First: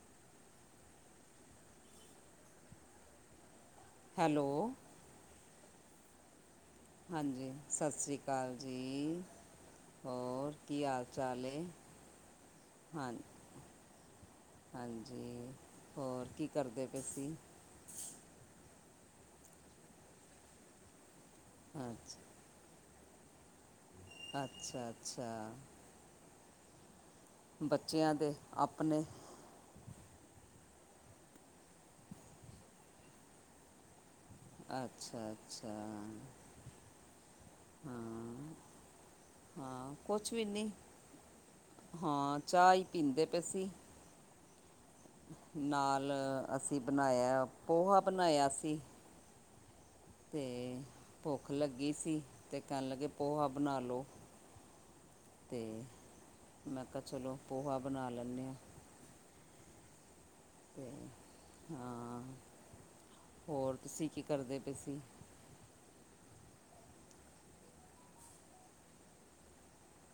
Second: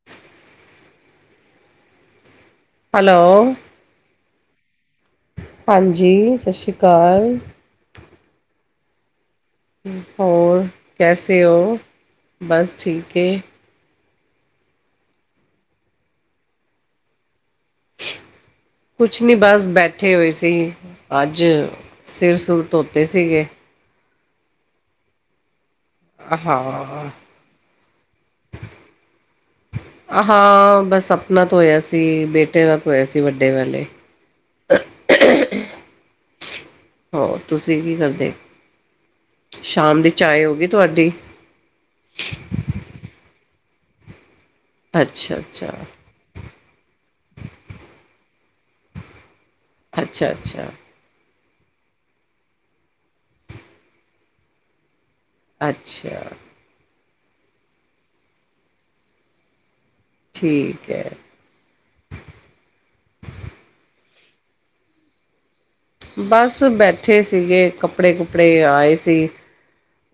[inaudible] Hello. Hello. ਹਾਂਜੀ ਸਸ਼ ਸ਼੍ਰੀ ਅਕਾਲ ਹਾਂਜੀ ਸਸ ਸ਼੍ਰੀ ਕਾਲ ਜੀ। ਹੋਰ ਕੀ ਹਾਲ ਕੈਸੇ ਚਾਲ ਏ ਓ ਬਸ ਹਾਂ ਠੀਕ ਏ। ਹਾਂਜੀ ਹੋਰ ਕੀ ਕਰਦੇ ਪਏ ਸੀ? ਕੁੱਛ ਨੀ ਬਸ ਬੈਠੇ ਹੋਏ ਸੀ। ਅੱਜ ਅੱਛਾ ਸਿਰ ਸੁਰ ਧੋਤੇ ਸੀਗੇ। ਅੱਛਾ-ਅੱਛਾ ਆ ਹਾਂ। ਬੱਚਿਆਂ ਦੇ ਆਪਣੇ ਹਾਂ ਬਸ ਆਪਣਾ ਧੋਇਆ ਸੀ ਬੇਟੇ ਦਾ ਧੋਇਆ ਸੀ ਵੱਡੇ ਵਾਲੇ। ਅੱਛਾ-ਅੱਛਾ ਹੋਰ ਤੁਸੀਂ ਕੀ ਕਰਦੇ? ਹਾਂ ਸ਼ਾਮ ਦੀ ਕੁਛ ਚਾਏ ਵੀ ਹੋਗੀ ਨਹੀਂ ਤੁਹਾਡੀ? ਹਾਂ ਚਾਹ ਈ ਪੀਂਦੇ ਪਏ ਸੀ। ਅੱਛਾ ਅੱਛਾ ਨਾਲ ਅਸੀਂ ਬਣਾਇਆ ਪੋਹਾ ਬਣਾਇਆ ਸੀ। ਅੱਛਾ ਤੇ ਅੱਛਾ ਭੁੱਖ ਲੱਗੀ ਸੀ ਤੇ ਕੈਣ ਲੱਗੇ ਪੋਹਾ ਬਣਾ ਲੋ। ਤੇ ਅੱਛਾ ਮੈਂ ਕਾ ਚਲੋ ਪੋਹਾ ਬਣਾ ਲੈਂਨੇ ਆ। ਤੇ ਠੀਕ ਹੈ ਹਾਂ ਹੋਰ ਤੁਸੀਂ ਕੀ ਕਰਦੇ ਪਏ ਸੀ? ਬਸ ਬੈਠੇ ਸੀਗੇ ਕੱਪੜੇ ਕੁਪੜੇ ਆਏ ਸੀ।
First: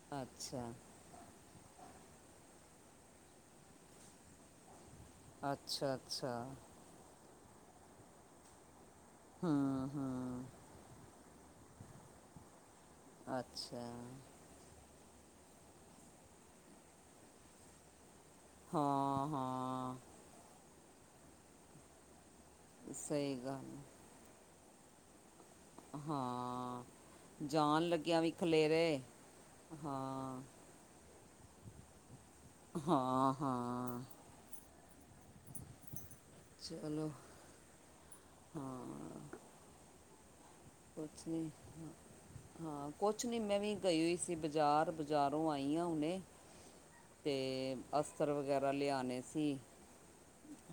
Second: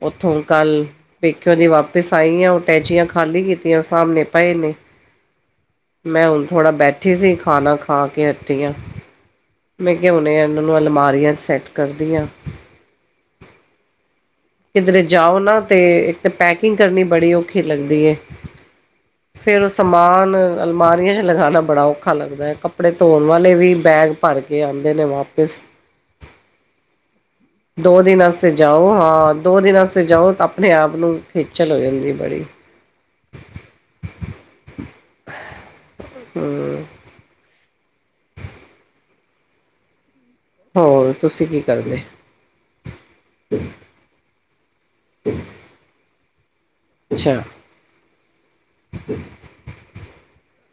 ਓਥੋਂ ਅੱਛਾ ਕੱਲ੍ਹ ਪੇਕਿਓ ਦੀ ਵਾਪਿਸ ਆਈ ਆ ਓ ਟੈਚੀਆਂ ਖਾਲੀ ਕੀਤੀਆਂ ਓ ਸਾਮਣੇ ਪਏ ਨੇ। ਅੱਛਾ ਮੈਂ ਅੱਛਾ ਹੁਣ ਥੋੜ੍ਹਾ ਬੈਠੀ ਸੀ ਖਾਣਾ ਖਾ ਕੇ ਹਟੀ ਆ। ਹੂੰ ਮੈਂ ਕਿਹਾ ਹੁਣੇ ਹੂੰ ਇਨਾਂ ਨੂੰ ਅਲਮਾਰੀਆਂ ਸੈੱਟ ਕਰਦੀਆਂ। ਅੱਛਾ। ਕਿਧਰੇ ਜਾਓ ਨਾ ਤੇ ਇੱਕ ਤੇ ਪੈਕਿੰਗ ਕਰਨੀ ਬੜੀ ਔਖੀ ਲੱਗਦੀ ਏ। ਹਾਂ ਫੇਰ ਓ ਹਾਂ ਸਮਾਨ ਅਲਮਾਰੀਆਂ ਚ ਲਗਾਣਾ ਬੜਾ ਔਖਾ ਲੱਗਦੈ ਕੱਪੜੇ ਧੋਣ ਸਹੀ ਵਾਲੇ ਵੀ ਗੱਲ ਬੈਗ ਭਰ ਕੇ ਆਂਦੇ ਨੇ ਵਾਪਿਸ। ਹਾਂ ਜਾਣ ਦੋ ਦਿਨ ਲੱਗਿਆ ਵੀ ਵਾਸਤੇ ਜਾਓ ਖਲੇਰੇ। ਹਾਂ ਦੋ ਦਿਨਾਂ ਵਾਸਤੇ ਜਾਓ ਹਾਂ ਤਾਂ ਆਪਣੇ ਆਪ ਨੂੰ ਖੇਚਲ ਹੋ ਜਾਂਦੀ ਬੜੀ। ਹਾਂ-ਹਾਂ ਹੂੰ। ਚਲੋ ਹਾਂ। ਹੋਰ ਕੁਛ ਤੁਸੀਂ ਨਹੀਂ ਕੀ ਕਰਦੇ। ਹਾਂ ਕੁੱਛ ਨੀ ਮੈਂ ਵੀ ਗਈ ਹੋਈ ਸੀ ਬਜ਼ਾਰ ਬਜ਼ਾਰੋਂ ਆਈ ਹਾਂ ਹੁਣੇ। ਅੱਛਾ ਤੇ ਅਸਤਰ ਵਗੈਰਾ ਲਿਆਣੇ ਸੀ।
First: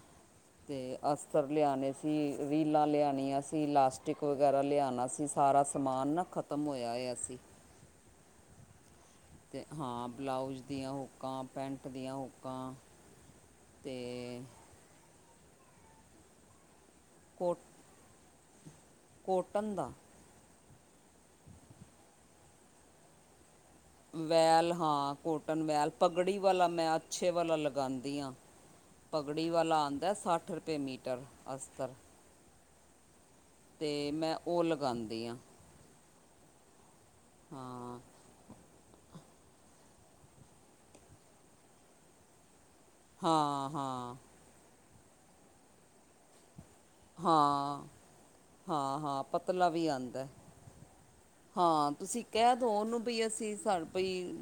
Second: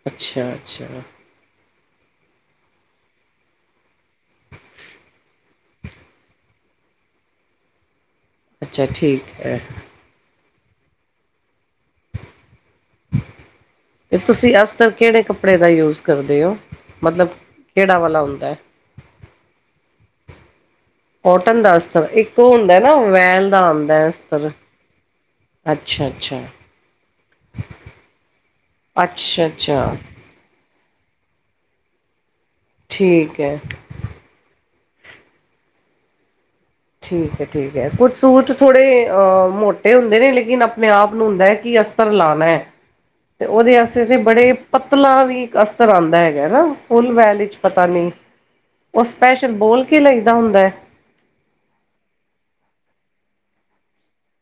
ਅੱਛਾ-ਅੱਛਾ ਸਤਰ ਲਿਆਣੇ ਸੀ, ਰੀਲਾਂ ਲਿਆਣੀਆਂ ਸੀ, ਇਲਾਸਟਿਕ ਵਗੈਰਾ ਲਿਆਣਾ ਸੀ ਸਾਰਾ ਸਮਾਨ ਨਾ ਖ ਤਮ ਹੋਇਆ-ਹੋਇਆ ਸੀ। ਅੱਛਾ ਠੀਕ। ਹੈ ਤੇ ਹਾਂ ਬਲਾਊਜ਼ ਦੀਆਂ ਹੁਕਾਂ ਪੈਂਟ ਦੀਆਂ ਹੁਕਾਂ। ਤੇ ਤੁਸੀਂ ਅਸਤਰ ਕੇੜੇ ਕੱਪੜੇ ਦਾ ਯੂਜ ਕਰਦੇ ਓ ਮਤਲਬ ਕੋ ਕੇੜਾ ਵਾਲਾ ਹੁੰਦੈ? ਕੋਟਨ ਦਾ। ਕੋਟਨ ਦਾ ਅਸਤਰ, ਇੱਕ ਓ ਹੁੰਦਾ ਨਾ ਵੈਲ ਦਾ ਆਂਦ ਵੈਲ ਹਾਂ ਕੋਟਨ ਵੈਲ ਅੱਛਾ ਪਗੜੀ ਅੱਛਾ ਵਾਲਾ ਮੈਂ ਅੱਛੇ ਵਾਲਾ ਲਗਾਂਦੀ ਆ। ਅੱਛਾ ਪਗੜੀ ਵਾਲਾ ਅੱਛਾ ਆਉਂਦਾ ਸੱਠ ਰੁਪਏ ਮੀਟਰ ਅਸਤਰ। ਠੀਕ ਹੈ। ਤੇ ਮੈਂ ਉਹ ਲਗਾਦੀ ਹਾਂ। ਠੀਕ ਹੈ-ਠੀਕ ਹੈ। ਕੁ ਸੂਟ ਥੋੜੇ ਅਹ ਮੋਟੇ ਹੁੰਦੇ ਨੇ ਲੇਕਿਨ ਆਪਣੇ-ਆਪ ਨੂੰ ਹੁੰਦਾ ਹੈ ਕਿ ਅਸਤਰ ਲਾਣਾ ਹੈ। ਤੇ ਹਾਂ ਹਾਂ ਉਹਦੇ ਵਾਸਤੇ ਹਾਂ ਤੇ ਬੜੇ ਪਤਲਾ ਵੀ ਇਕ ਅਸਤਰ ਆਦਾ ਹੈਗਾ ਨਾ। ਫੁੱਲ ਵੈਲ ਹਾਂ ਇਚ ਪਤਾ ਨੀ ਹਾਂ ਉ ਹਾਂ ਸਪੈਸ਼ਲ ਪਤਲਾ ਵੀ ਬੋਲ ਕੇ ਆਂਦਾ ਲ‌ਇਦਾ ਹੁੰਦਾ ਏ। ਹਾਂ, ਤੁਸੀਂ ਕਹਿ ਦੋ ਉਹਨੂੰ ਬਈ ਅਸੀਂ ਬਈ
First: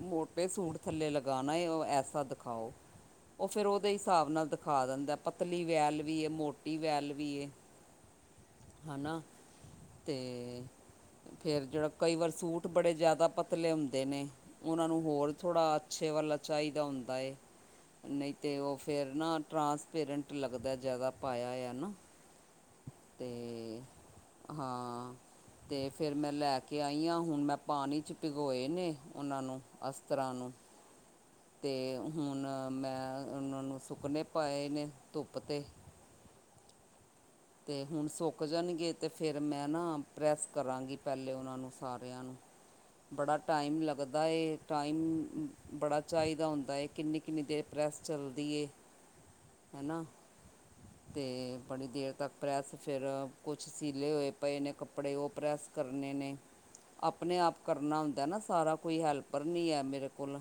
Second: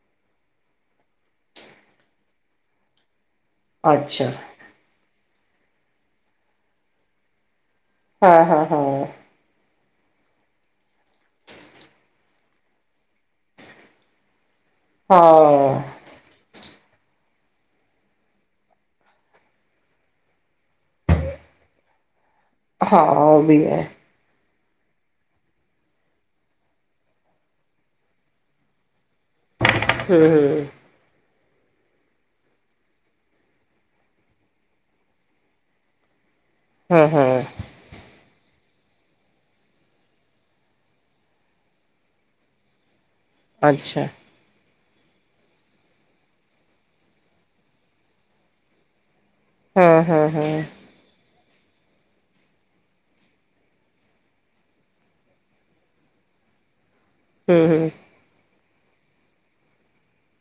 ਮੋਟੇ ਸੂਟ ਥੱਲੇ ਲਗਾਣਾ ਹੈ, ਉ ਐਸਾ ਦਿਖਾਓ। ਉਹ ਫਿਰ ਉਹਦੇ ਹਿਸਾਬ ਅੱਛਾ ਨਾਲ ਦਿਖਾ ਦਿੰਦਾ, ਪਤਲੀ ਵੈਲ ਵੀ, ਮੋਟੀ ਵੈਲ ਵੀ ਏ ਹਾਂ ਹਾਂ ਹਾਂ ਹੈਨਾ, ਤੇ ਫੇਰ ਜਿਹੜਾ ਕਈ ਵਾਰ ਸੂਟ ਬੜੇ ਜ਼ਿਆਦਾ ਪਤਲੇ ਹੁੰਦੇ ਨੇ, ਉਹਨਾਂ ਨੂੰ ਹੋਰ ਥੋੜਾ ਹਾਂ ਅੱਛੇ ਵਲਾ ਚਾਹੀਦਾ ਹੁੰਦਾ ਏ ਨਹੀਂ ਤਾਂ ਉਹ ਫਿਰ ਨਾ ਟਰਾਂਸਪੇਰੈਂਟ ਲੱਗਦਾ ਜ਼ਿਆਦਾ। ਪਾਇਆ ਹੋਯਾ ਨਾ ਹਾਂ ਉਹ ਵੀ ਤੇ ਹੈ ਹਾਂ, ਤੇ ਫਿਰ ਮੈਂ ਲੈ ਕੇ ਆਈ ਹਾਂ, ਹੁਣ ਮੈਂ ਪਾਣੀ ਚ ਪਿਗੋਏ ਨੇ। ਉਹਨਾਂ ਨੂੰ ਹੂੰ ਅਸਤਰਾਂ ਨੂੰ ਹੂੰ ਤੇ ਹੁਣ ਮੈਂ ਉਹਨਾਂ ਨੂੰ ਸੁੱਕਨੇ ਪਾਏ ਨੇ ਧੁੱਪ ਤੇ [unintelligible] [inaudible] ਹੈ-ਹੈਐ ਤੇ ਹੁਣ ਸੁੱਕ ਜਾਣਗੇ ਤੇ ਫਿਰ ਮੈਂ ਨਾ ਪ੍ਰੈੱਸ ਕਰਾਂਗੀ, ਪਹਿਲੇ ਉਹਨਾਂ ਨੂੰ ਸਾਰਿਆਂ ਨੂੰ। ਬੜਾ ਟਾਈਮ ਅੱਛਾ ਲੱਗਦਾ,। ਟਾਈਮ ਬੜਾ ਚਾਹੀਦਾ ਹੁੰਦਾ ਹੈ, ਕਿੰਨੀ-ਕਿੰਨੀ ਦੇਰ ਪ੍ਰੈੱਸ ਚੱਲਦੀ ਏ। ਹਾਂ, ਹਾਂ, ਹਾਂ ਤੇ ਬੜੀ ਦੇਰ ਤੱਕ ਪ੍ਰੈੱਸ ਫਿਰ ਕੁਛ ਸੀਲੇ ਹੋਏ ਪਏ ਨੇ ਕੱਪੜੇ ਉਹ ਪ੍ਰੈੱਸ ਕਰਨੇ ਨੇ ਆਪਨੇ ਹੂੰ ਆਪ ਹੂੰ ਕਰਨਾ ਹੁੰਦਾ ਨਾ ਸਾਰਾ ਕੋਈ ਹੈਲਪਰ ਨੀ ਹੈ ਮੇਰੇ ਕੋਲ।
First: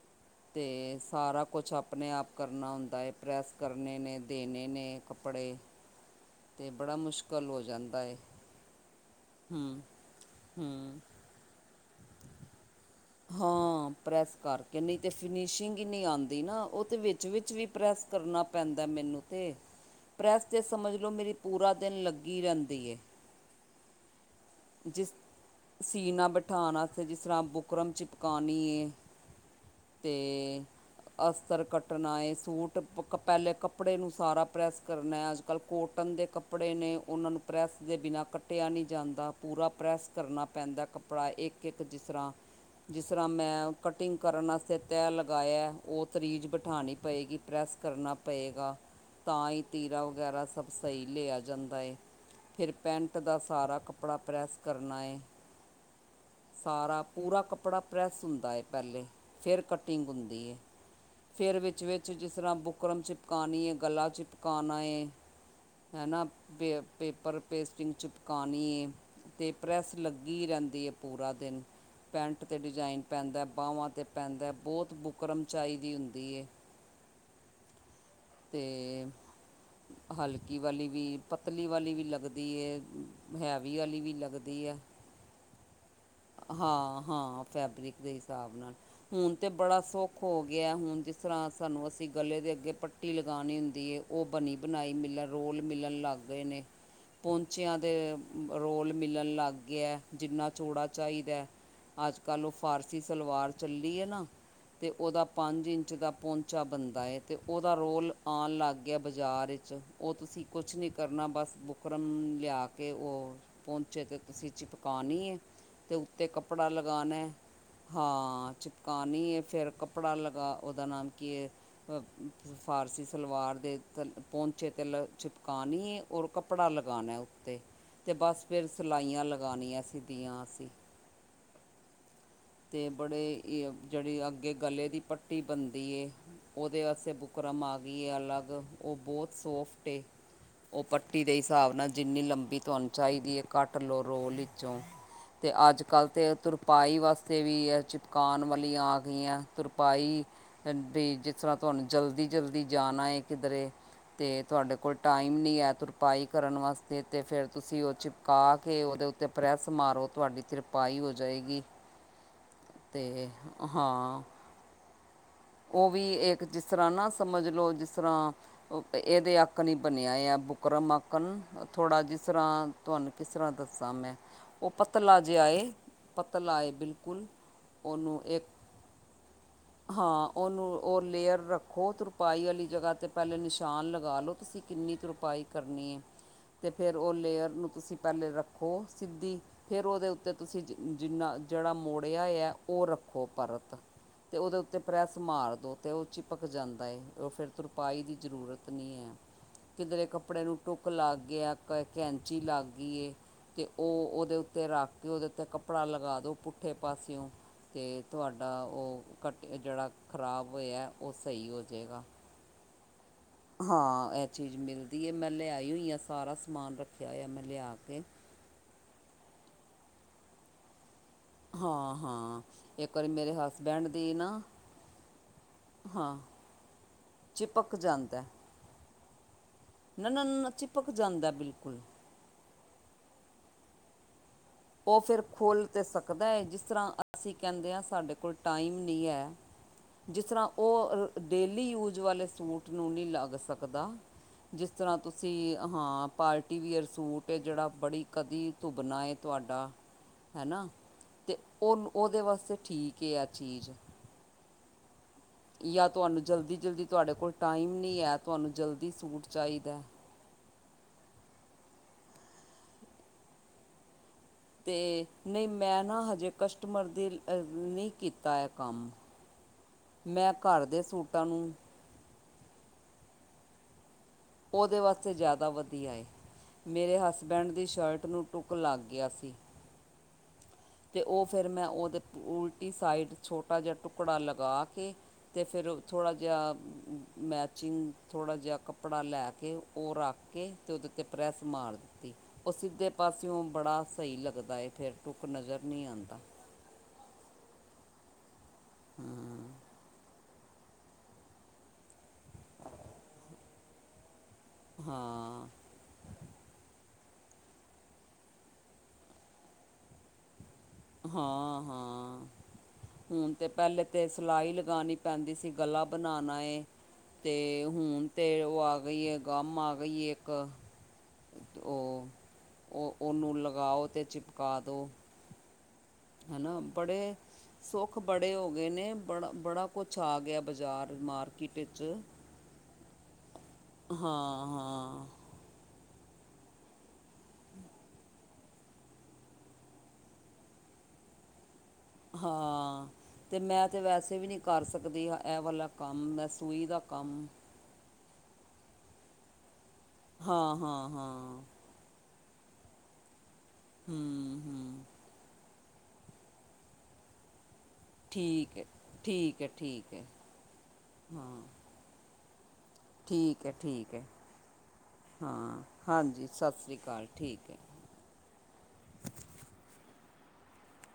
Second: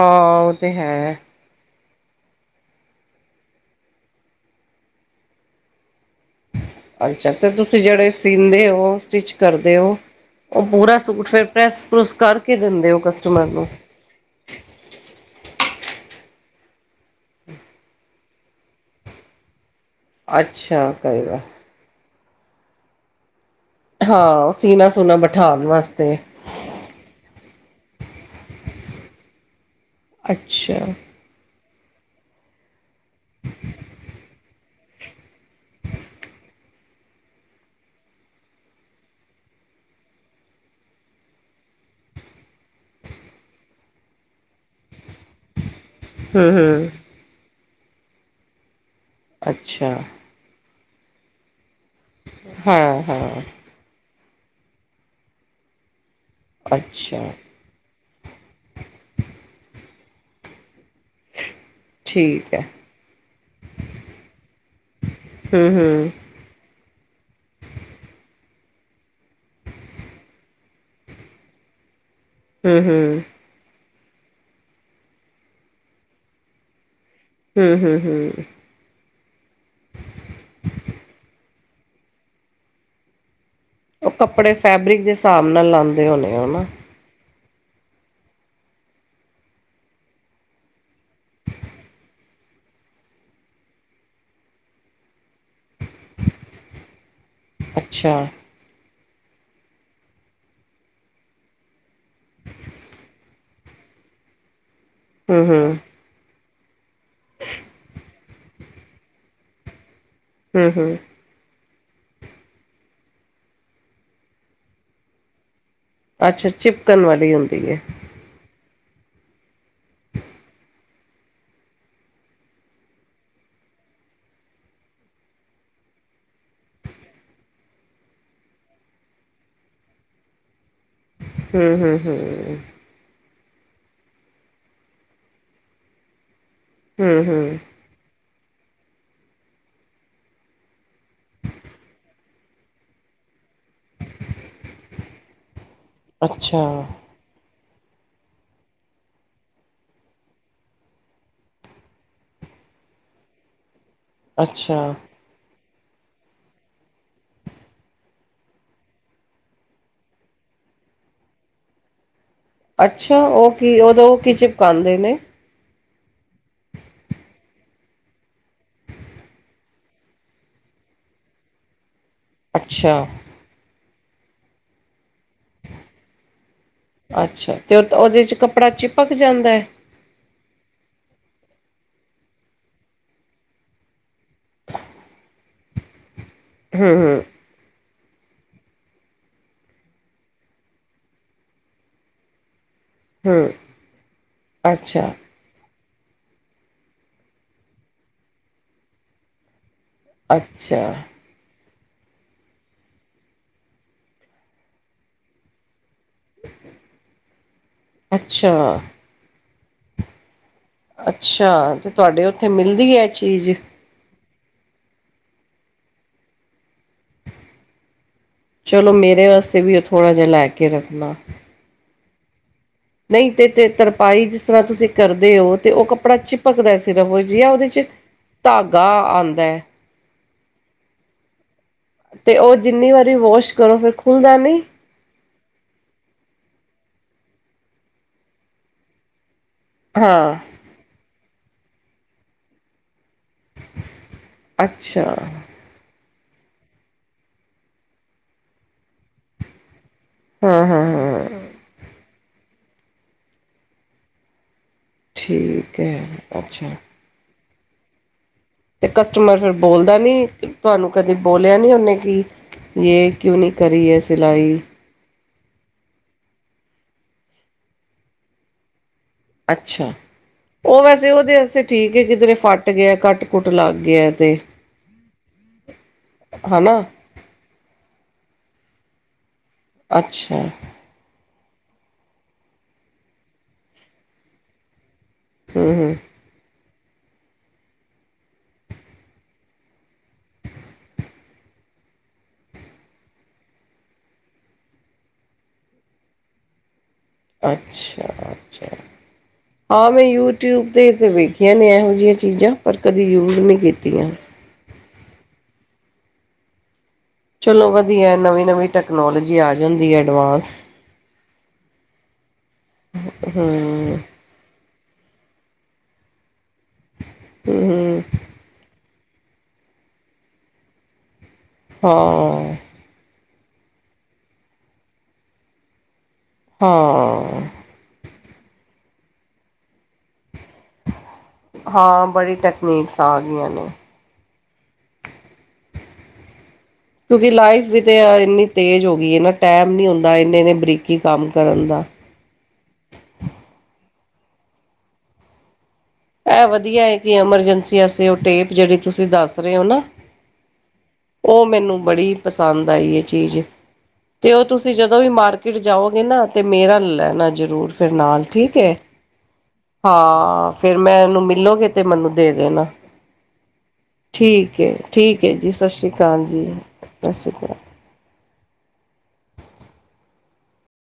ਹਾਂ ਉਹ ਤੇ ਹੈ ਸਾਰਾ ਕੁਛ ਆਪ ਆਪਣੇ-ਆਪ ਕਰਨਾ ਹੁੰਦਾ ਹੈ, ਪ੍ਰੈੱਸ ਕਰਨੇ ਨੇ, ਦੇਣੇ ਨੇ ਕੱਪੜੇ। ਅਤੇ ਬੜਾ ਅੱਛਾ, ਮੁਸ਼ਕਿਲ ਤੇ ਹੋ ਤੁਸੀਂ ਜਾਂਦਾ ਜਿਹੜੇ ਹੈ ਸੀਂਦੇ ਹੋ, ਸਟਿਚ ਕਰਦੇ ਹੂੰ ਹੋ। ਉ ਪੂਰਾ ਹੂੰ ਸੂਟ ਫੇਰ ਪ੍ਰੈਸ-ਪ੍ਰੂਸ ਕਰਕੇ ਦਿੰਦੇ ਹੋ ਕਸ ਹਾਂ ਪ੍ਰੈਸ ਕਰਕੇ, ਨਹੀਂ ਤੇ ਫਿਨਿਸ਼ਿੰਗ ਹੀ ਨਹੀਂ ਆਂਦੀ ਨਾ, ਉਹ ਤੇ ਵਿੱਚ-ਵਿੱਚ ਵੀ ਪ੍ਰੈਸ ਕਰਨਾ ਪੈਂਦਾ ਏ ਮੈਨੂੰ ਤੇ ਪ੍ਰੈੱਸ 'ਤੇ ਅੱਛਾ ਸਮਝ ਲਓ ਮੇਰੀ ਕਰੇਗਾ ਪੂਰਾ ਦਿਨ ਲੱਗੀ ਰਹਿੰਦੀ ਏ। ਹਾਂ, ਸੀਨਾ-ਸੂਨਾ ਬਿਠਾਣ ਵਾਸਤੇ ਤਾਂ ਵਸਤੇ ਜਿਸ ਤਰ੍ਹਾਂ ਬੁਕਰਮ ਚਿਪਕਾਨੀ ਹੈ ਤੇ ਅੱਛਾ ਅਸਤਰ ਕੱਟਣਾ ਹੈ ਸੂਟ ਪਹਿਲੇ ਕੱਪੜੇ ਨੂੰ ਸਾਰਾ ਪ੍ਰੈੱਸ ਕਰਨਾ ਹੈ, ਅੱਜ-ਕੱਲ੍ਹ ਕੋਟਨ ਦੇ ਕੱਪੜ ਕੱਪੜੇ ਨੇ ਉਹਨਾਂ ਨੂੰ ਪ੍ਰੈੱਸ ਦੇ ਬਿਨਾਂ ਕੱਟਿਆ ਨਹੀਂ ਜਾਂਦਾ, ਪੂਰਾ ਪ੍ਰੈੱਸ ਕਰਨਾ ਪੈਂਦਾ ਕੱਪ ਪੜ੍ਹਾ ਇੱਕ-ਇੱਕ ਜਿਸ ਤਰ੍ਹਾਂ ਜਿਸ ਤਰ੍ਹਾਂ ਮੈਂ ਕਟਿੰਗ ਕਰਨ ਵਾਸਤੇ ਤੈਯ ਲਗਾਇਆ, ਉਹ ਹੂੰ ਕਰੀਜ਼ ਹੂੰ ਬਿਠਾਉਣੀ ਪਏਗੀ। ਪ੍ਰੈੱਸ ਕਰਨਾ ਪਏਗਾ ਤਾਂ ਹੀ ਅੱਛਾ ਤੀਰਾ ਵਗੈਰਾ ਸਭ ਸਹੀ ਲਿਆ ਜਾਂਦਾ ਏ। ਫੇਰ ਹਾਂ ਪੈਂਟ ਹਾਂ ਦਾ ਸਾਰਾ ਕੱਪੜਾ ਪ੍ਰੈੱਸ ਕਰਨਾ ਏ। ਸਾਰਾ ਅੱਛਾ ਪੂਰਾ ਕਪੜਾ ਪ੍ਰੈੱਸ ਹੁੰਦਾ ਏ ਪੈਲੇ, ਫੇਰ ਕਟਿੰਗ ਹੁੰਦੀ ਏ। ਫੇਰ ਵਿੱਚ-ਵਿੱਚ ਜਿਸ ਠੀਕ ਤਰਾਂ ਹੈ ਬੁਕਰਮ ਚਿਪਕਾਨੀਂ ਏ, ਗਲਾ ਚਿਪਕਾਨਾ ਏ। ਹੁੰ-ਹੁੰ। ਫੇਰ ਪੇਪਰ ਪੇਸਟਿੰਗ ਚਿਪਕਾਨੀ ਏ। ਤੇ ਪ੍ਰੈੱਸ ਲੱਗੀ ਰੈਂਦੀ ਏ ਪੂਰਾ ਦੇਨ, ਪੈਂਟ ਤੇ ਹੂੰ ਡਿਜ਼ਾਇਨ ਹੂੰ ਪੈਂਦਾ ਬਾਵਾਂ ਤੇ ਪੈਂਦਾ, ਬੋਤ ਬੁਕਰਮ ਚਾਈਦੀ ਹੁੰਦੀ ਏ। ਹੁੰ, ਹੁੰ, ਹੁੰ। ਤੇ ਹਲਕੀ ਵਾਲੀ ਵੀ, ਪਤਲੀ ਵਾਲੀ ਵੀ ਲੱਗਦੀ ਏ। ਹੈਵੀ ਆਲੀ ਉਹ ਵੀ ਕੱਪੜੇ ਲੱਗਦੀ ਏ, ਫੈਬਰਿਕ ਦੇ ਹਿਸਾਬ ਨਾਲ ਲਾਂਦੇ ਹੋਣੇ ਹੋ ਨਾ ਹਾਂ ਹਾਂ, ਫੈਬਰਿਕ ਦੇ ਹਿਸਾਬ ਨਾਲ। ਹੁਨ ਤੇ ਬੜਾ ਸੌਖ ਹੋ ਗਯਾ, ਹੋਨ ਜਿਸ ਤਰਾਂ ਸਾਨੂੰ ਅਸੀ ਗਲੇ ਦੇ ਅੱਗੇ ਪੱ ਟੀ ਲਗਾਨੀ ਹੁੰਦੀ ਏ, ਓ ਬਨੀ-ਬਨਾਈ ਮਿਲ ਰ ਰੋਲ ਮਿਲਨ ਲੱਗ ਗਏ ਨੇ, ਪੋਂਚੇਆਂ ਦੇ ਅੱਛਾ ਰੋਲ ਮਿਲਨ ਲੱਗ ਗਏ ਐ, ਜਿੰਨਾ ਚੌੜਾ ਚਾਈਦੈ। ਅੱਜ-ਕੱਲ ਓ ਫਾਰਸੀ ਸਲਵਾਰ ਚੱਲੀ ਏਨਾ, ਤੇ ਓਦਾ ਹੂੰ ਹੂੰ ਪੰਜ ਇੰਚ ਦਾ ਪੋਂਚ ਚਾ ਬਨਦਾ ਏ, ਤੇ ਓਦਾ ਰੋਲ ਆਨ ਲੱਗ ਗਯਾ ਬਾਜਾਰ ਚ, ਓ ਤੁਸੀਂ ਹੂੰ ਕੁਛ ਹੂੰ ਨੀ ਕਰਨਾ ਬਸ, ਬੁਕ ਰਮ ਲਿਆ ਕੇ ਓ ਪੋਂਚੇ ਤੇ ਤੁਸੀਂ ਚਿਪਕਾ ਨੀ ਏ, ਤੇ ਉੱਤੇ ਕੱਪ ਅੱਛਾ ਕੱਪੜਾ ਚਿਪਕਣ ਲਗਾਨੈ ਵਾਲੀ ਹੁੰਦੀ ਹੈ ਹਾਂ, ਚਿ ਕਾਨੀ ਏ ਫਿਰ ਕੱਪੜਾ ਲਗਾ, ਓਦਾ ਨਾਮ ਕੀ ਏ ਅ ਫਾਰਸੀ ਸਲਵਾਰ ਦੇ ਥੱਲੇ ਪੋਂਚੇ ਤੇ ਲ ਚਿਪਕਾਨੀ ਏ ਔਰ ਕੱਪੜਾ ਲਗਾਨੈ ਉੱਤੇ ਤੇ ਬਸ ਫਿਰ ਸਿਲਾਈਆਂ ਲਗਾਨੀਐ ਸਿਦੀਆਂ ਅਸੀ ਹੂੰ, ਹੂੰ, ਹੂੰ ਤੇ ਬੜੇ ਈ ਜੇੜੀ ਅੱਗੇ ਗਲੇ ਦੀ ਪੱਟੀ ਬਨਦੀ ਏ ਓਦੇ ਆਸਤੇ ਹੂੰ ਹੂੰ ਬੁਕਰਮ ਆ ਗਿਏ ਅਲੱਗ, ਓ ਬੋਤ ਸੋਫਟ ਏ। ਓ ਪੱਟੀ ਦੇ ਹਿਸਾਬ ਨਾ ਜਿੰਨੀ ਲੰਬੀ ਤੁਆਨੂੰ ਚਾਈਦੀ ਏ ਕੱਟ ਲੋ ਰੋਲ ਈਚੋਂ ਤੇ ਅੱਜ-ਕੱਲ ਤੇ ਅੱਛਾ ਤੁਰਪਾਈ ਵਾਸਤੇ ਵੀ ਐ ਚਿਪਕਾਨ ਵਾਲੀਆਂ ਆ ਗਈਆਂ, ਤੁਰਪਾਈ ਵੀ ਜਿਸ ਤਰਾਂ ਤੁਆਨੂੰ ਜਲਦੀ-ਜਲਦੀ ਜਾਨਾ ਏ ਕਿਧਰੇ ਤੇ ਤੁਆਡੇ ਅੱਛਾ ਕੋਲ ਟਾਈ ਮ ਨਈ ਏ ਤੁਰਪਾਈ ਕਰਨ ਵਾਸਤੇ ਤੇ, ਫੇਰ ਤੁਸੀਂ ਓ ਚਿਪਕਾ ਕੇ ਓਦੇ ਉੱਤੇ ਪ੍ਰੈੱਸ ਮਾਰੋ ਤੁਆਡੀ ਤਿਰਪਾਈ ਹੋ ਜਾਏਗੀ। ਅੱਛਾ, ਅਤੇ ਓ ਕੀ ਓਦੋਂ ਓ ਕੀ ਚਿਪਕਾਂਦੇ ਨੇ? ਓਵੀ ਏਕ ਜਿਸ ਤਰਾਂ ਨਾ ਸਮਜ ਲੋ ਜਿਸ ਤਰਾਂ ਏਦੇ ਆਕਣ ਈ ਬਨੇਆ ਯਾ ਬੁਕਰਮ ਆਕਨ ਥੋੜਾ ਜਿਸ ਤਰਾਂ ਅੱਛਾ ਤੁਆਨੂੰ ਕਿਸ ਤਰਾਂ ਦੱਸਾਂ ਮੈਂ, ਓ ਪਤਲਾ ਜੇਆ ਏ। ਪਤਲਾ ਏ ਬਿਲ ਅੱਛਾ ਤੇ ਓ ਓਦੇ ਚ ਕੱਪੜਾ ਚਿਪਕ ਜਾਂਦੈ? ਹਾਂ, ਓਨੂੰ ਓ ਲੇਅਰ ਰੱਖੋ ਤਰੁਪਾਈ ਆਲੀ ਜਗਾ ਤੇ ਪੈਲੇ ਨਿਸ਼ਾਨ ਲਗਾ ਲੋੋ ਤੁਸੀਂ ਕਿੰਨੀ ਤੁਰਪਾਈ ਕਰਨੀ ਏ। ਤੇ ਹੂੰ ਫੇਰ ਓ ਹੂੰ ਲੇਅਰ ਨੂੰ ਤੁਸੀਂ ਪੈਲੇ ਰੱਖੋ ਸਿੱਦੀ, ਫੇਰ ਓਦੇ ਉੱਤੇ ਤੁਸੀਂ ਜ ਜਿੰਨਾ ਜੇੜਾ ਮੋੜਿਆ ਐ, ਓ ਰੱਖੋ ਹੂੰ ਓਪਰ ਤੇ ਓਦੇ ਉੱਤੇ ਅੱਛਾ ਪ੍ਰੈੱਸ ਮਾਰ ਦੋ। ਤੇ ਓ ਚਿਪਕ ਜਾਂਦਾ ਏ, ਓ ਫਿਰ ਤੁਰਪਾਈ ਦੀ ਜ਼ਰੂਰਤ ਨੀ ਐ, ਕਿਧਰੇ ਕੱਪੜੇ ਨੂੰ ਅੱਛਾ ਟੁੱਕ ਲਾ ਗਿਆ ਕ ਕੈਂਚੀ ਲਾਗੀਏ। ਤੇ ਓ ਓਦੇ ਉੱਤੇ ਰੱਖ ਕੇ ਓਦੇ ਉੱਤੇ ਕੱਪੜਾ ਲਗਾ ਪੁੱਠੇ ਪਾਸਿਓਂ ਤੇ ਤੁਹਾਡਾ ਅੱਛਾ ਓ ਕੱਟ ਜਿਹੜਾ ਖਰਾਬ ਹੋਇਆ ਏ ਓ ਸਈ ਹੋ ਜੇਗਾ। ਕਿੱਥੇ ਮਿਲਦੀ ਐ ਏਹ ਚੀਜ਼। ਹਾਂ ਏਹ ਚੀਜ਼ ਮਿਲਦੀ ਐ, ਮੈਂ ਲਿਆਈ ਹੋਈ ਹਾਂ ਸਾਰਾ ਸਮਾਨ ਰੱਖਿਆ ਹੋਇਆ ਮੈਂ ਲਿਆ ਕੇ। ਚਲੋ ਮੇਰੇ ਵਾਸਤੇ ਵੀ ਓ ਥੋੜਾ ਜਿਆ ਲੈ ਕੇ ਰੱਖਣਾ। ਹਾਂ-ਹਾਂ। ਨਈਂ ਤੇ-ਤੇ ਤਰਪਾਈ ਜਿਸ ਤਰਾਂ ਤੁਸੀਂ ਕਰਦੇ ਓ, ਤੇ ਓ ਹਾਂ ਕੱਪੜਾ ਚਿਪਕ ਦਾ ਐ ਸਿਰਫ ਜਾ ਓਦੇ ਚਿਪਕ ਚ ਧਾਗਾ ਆਂਦਾ ਏ। ਨਾ-ਨਾ ਨ ਨਾ, ਚਿਪਕ ਜਾਂਦਾਏ ਬਿਲਕੁਲ। ਤੇ ਓ ਜਿੰਨੀ ਵਾਰੀ ਵੀ ਵਾਸ਼ ਕਰੋ, ਫਿਰ ਖੁੱਲਦਾ ਨਈਂ। ਓ ਫਿਰ ਖੋਲ ਤੇ ਸਕਦਾ ਏ। ਜਿਸ ਤਰਾਂ ਅਸੀਂ ਕਹਿੰਦੇ ਆਂ ਸਾਡੇ ਕੋਲ ਟਾਈਮ ਨਈਂ ਐ ਜਿਸ ਹਾਂ ਤਰਾਂ ਓ ਡੇਲੀ ਯੂਜ ਵਾਲੇ ਸੂਟ ਨੂੰ ਨਈ ਲਾਗ ਸਕ ਸਕਦਾ, ਜਿਸ ਤਰਾਂ ਅੱਛਾ ਤੁਸੀਂ ਹਾਂ ਪਾਰਟੀਵੀਅਰ ਸੂਟ ਹੈ ਜਿਹੜਾ ਬੜੀ ਕਦੀ ਧੁੱਬਣਾ ਤੁਹਾਡਾ ਹੈ ਹਾਂ ਨਾ। ਹਾਂ ਤੇ ਹਾਂ ਉਹਨੂੰ ਉਹਦੇ ਵਾਸਤੇ ਠੀਕ ਹੈ ਆ ਚੀਜ਼। ਠੀਕ ਜਾਂ ਹੈ ਤੁਹਾਨੂੰ ਜਲਦੀ ਅੱਛਾ ਜਲਦੀ ਤੁਹਾਡੇ ਕੋਲ ਟਾਈਮ ਨੀ ਹੈ ਤੁਹਾਨੂੰ ਜਲਦੀ ਤੇ ਸੂਟ ਕਸਟਮਰ ਫਿਰ ਚਾਹੀਦਾ ਬੋਲਦਾ ਨਹੀਂ। ਤੁਹਾਨੂੰ ਕਦੇ ਬੋਲਿਆ ਨਹੀਂ ਉਹਨੇ ਕਿ ਯੇ ਕਿਉਂ ਨਹੀਂ ਕਰੀ ਹੈ ਸਿਲਾਈ। ਤੇ ਨਹੀਂ ਮੈਂ ਨਾ ਹਜੇ ਕਸਟਮਰ ਦੇ ਅ ਨਹੀਂ ਕੀਤਾ ਐ ਕੰਮ। ਅੱਛਾ ਮੈਂ ਘਰ ਦੇ ਉਹ ਵੈਸੇ ਸੂਟਾਂ ਉਹਦੇ ਨੂੰ ਵਾਸਤੇ ਠੀਕ ਏ ਕਿਧਰੇ ਫੱਟ ਗਿਆ ਕੱਟ-ਕੁੱਟ ਲੱਗ ਗਿਆ ਤੇ ਉਹਦੇ ਵਾਸਤੇ ਜ਼ਿਆਦਾ ਵਧੀਆ ਏ। ਹਨਾ ਮੇਰੇ ਹਸਬੈਂਡ ਦੀ ਸ਼ਰਟ ਨੂੰ ਟੁੱਕ ਲੱਗ ਗਿਆ ਸੀ। ਅੱਛਾ। ਤੇ ਉਹ ਫਿਰ ਮੈਂ ਉਹਦੇ ਉਲਟੀ ਸਾਈਡ ਛੋਟਾ ਜਿਹਾ ਟੁਕੜਾ ਲਗਾ ਕੇ ਤੇ ਫਿਰ ਹਮ ਹਮ ਥੋੜ੍ਹਾ ਜਿਹਾ ਮੈਚਿੰਗ, ਥੋੜ੍ਹਾ ਜਿਹਾ ਕੱਪੜਾ ਲੈ ਕੇ ਉਹ ਰੱਖ ਕੇ ਤੇ ਉਹਦੇ ਤੇ ਪ੍ਰੈਸ ਮਾਰ ਦਿੱਤੀ, ਉਹ ਸਿੱਧੇ ਪਾਸਿਓਂ ਬੜਾ ਸਹੀ ਲੱਗਦਾ ਏ ਫੇਰ ਟੁ ਨਜ਼ਰ ਨਹੀਂ ਆਂਦਾ। ਅੱਛਾ-ਅੱਛਾ। ਹਮ। ਹਾਂ ਮੈਂ ਯੂਟਿਊਬ ਤੇ ਹੀ ਤੇ ਵੇਖੀਆਂ ਨੇ ਇਹੋ ਜਿਹੀਆਂ ਚੀਜ਼ਾਂ। ਪਰ ਕਦੇ ਯੂੂਰ ਨਹੀਂ ਕੀਤੀਆਂ। ਹਾਂ। ਚਲੋ ਵਧੀਆ ਨਵੀਂ-ਨਵੀਂ ਟੈਕਨੋਲੋਜੀ ਆ ਜਾਂਦੀ ਹੈ ਐਡਵਾਂਸ। ਹਾਂ-ਹਾਂ ਹੁਣ ਤੇ ਪਹਿਲੇ ਤੇ ਸਿਲਾਈ ਲਗਾਉਣੀ ਪੈਂਦੀ ਸੀ, ਗਲਾ ਬਣਾਉਣਾ ਏ ਤੇ ਹੂੰ ਹੁਣ ਤੇ ਉਹ ਆ ਗਈ ਏ, ਗਮ ਆ ਗਈ ਏ ਇੱਕ ਉਹ ਹਾਂ ਉਹ ਉਹਨੂੰ ਲਗਾਓ ਅਤੇ ਚਿਪਕਾ ਦੋ। ਹੈ ਨਾ ਬੜੇ ਹਾਂ ਸੁੱਖ ਬੜੇ ਹੋ ਗਏ ਨੇ, ਬੜਾ-ਬੜਾ ਕੁਛ ਆ ਗਿਆ ਬਾਜ਼ਾਰ ਮਾਰਕੀਟ ਵਿੱਚ। ਨਕ ਸਾ ਆ ਗਈਆਂ ਨੇ [unintelligible] ਹਾਂ-ਹਾਂ। ਕਿਉਂਕਿ ਲਾਈਫ ਵੀ ਤੇ ਇੰਨੀ ਤੇਜ਼ ਹੋ ਗਈ ਏਨਾ, ਟਾਈਮ ਨਹੀਂ ਹੁੰਦਾ ਇਨੇ-ਇਨੇ ਬਰੀਕੀ ਕੰਮ ਕਰਨ ਦਾ। ਹਾਂ ਤੇ ਮੈਂ ਤੇ ਵੈਸੇ ਵੀ ਨਹੀਂ ਕਰ ਸਕਦੀ ਇਹ ਵਾਲਾ ਕੰਮ ਮੈਂ ਇਹ ਸੂਈ ਦਾ ਵਧੀਆ ਹੈ ਕਿ ਕੰਮ ਐਮਰਜੈਂਸੀ ਵਾਸਤੇ ਉਹ ਟੇਪ ਜਿਹੜੀ ਤੁਸੀਂ ਦੱਸ ਰਹੇ ਹੋ ਨਾ, ਹਾਂ ਹਾਂ ਹਾਂ ਉਹ ਮੈਨੂੰ ਬੜੀ ਪਸੰਦ ਆਈ ਏ ਚੀਜ। ਹੂੰ। ਤੇ ਓ ਤੁਸੀ ਹੂੰ ਜਦੋਂ ਵੀ ਮਾਰਕੀਟ ਜਾਓਗੇ ਨਾ ਤੇ ਮੇਰਾ ਲੱਲਨਾ ਜਰੂਰ। ਫੇਰ ਨਾਲ ਠੀਕ ਹੈ ਏ? ਠੀਕ ਹੈ ਠੀਕ ਹੈ ਹਾਂ। ਫੇਰ ਮੈਂ ਏਨੂੰ ਹਾਂ ਮਿੱਲੋਗੇ ਤੇ ਮੈਨੂੰ ਦੇ ਦੇਨਾਂ। ਠੀਕ ਹੈ ਠੀਕ ਹੈ ਠੀਕ ਏ, ਠੀਕ ਏ ਜੀ। ਹਾਂ ਸਸ ਸ੍ਰੀ ਕਾਲ ਹਾਂਜੀ ਜੀ। ਸਤਿ ਸ਼੍ਰੀ ਅਕਾਲ ਸਸ ਸ੍ਰੀ ਠੀਕ ਕਾਲ। ਹੈ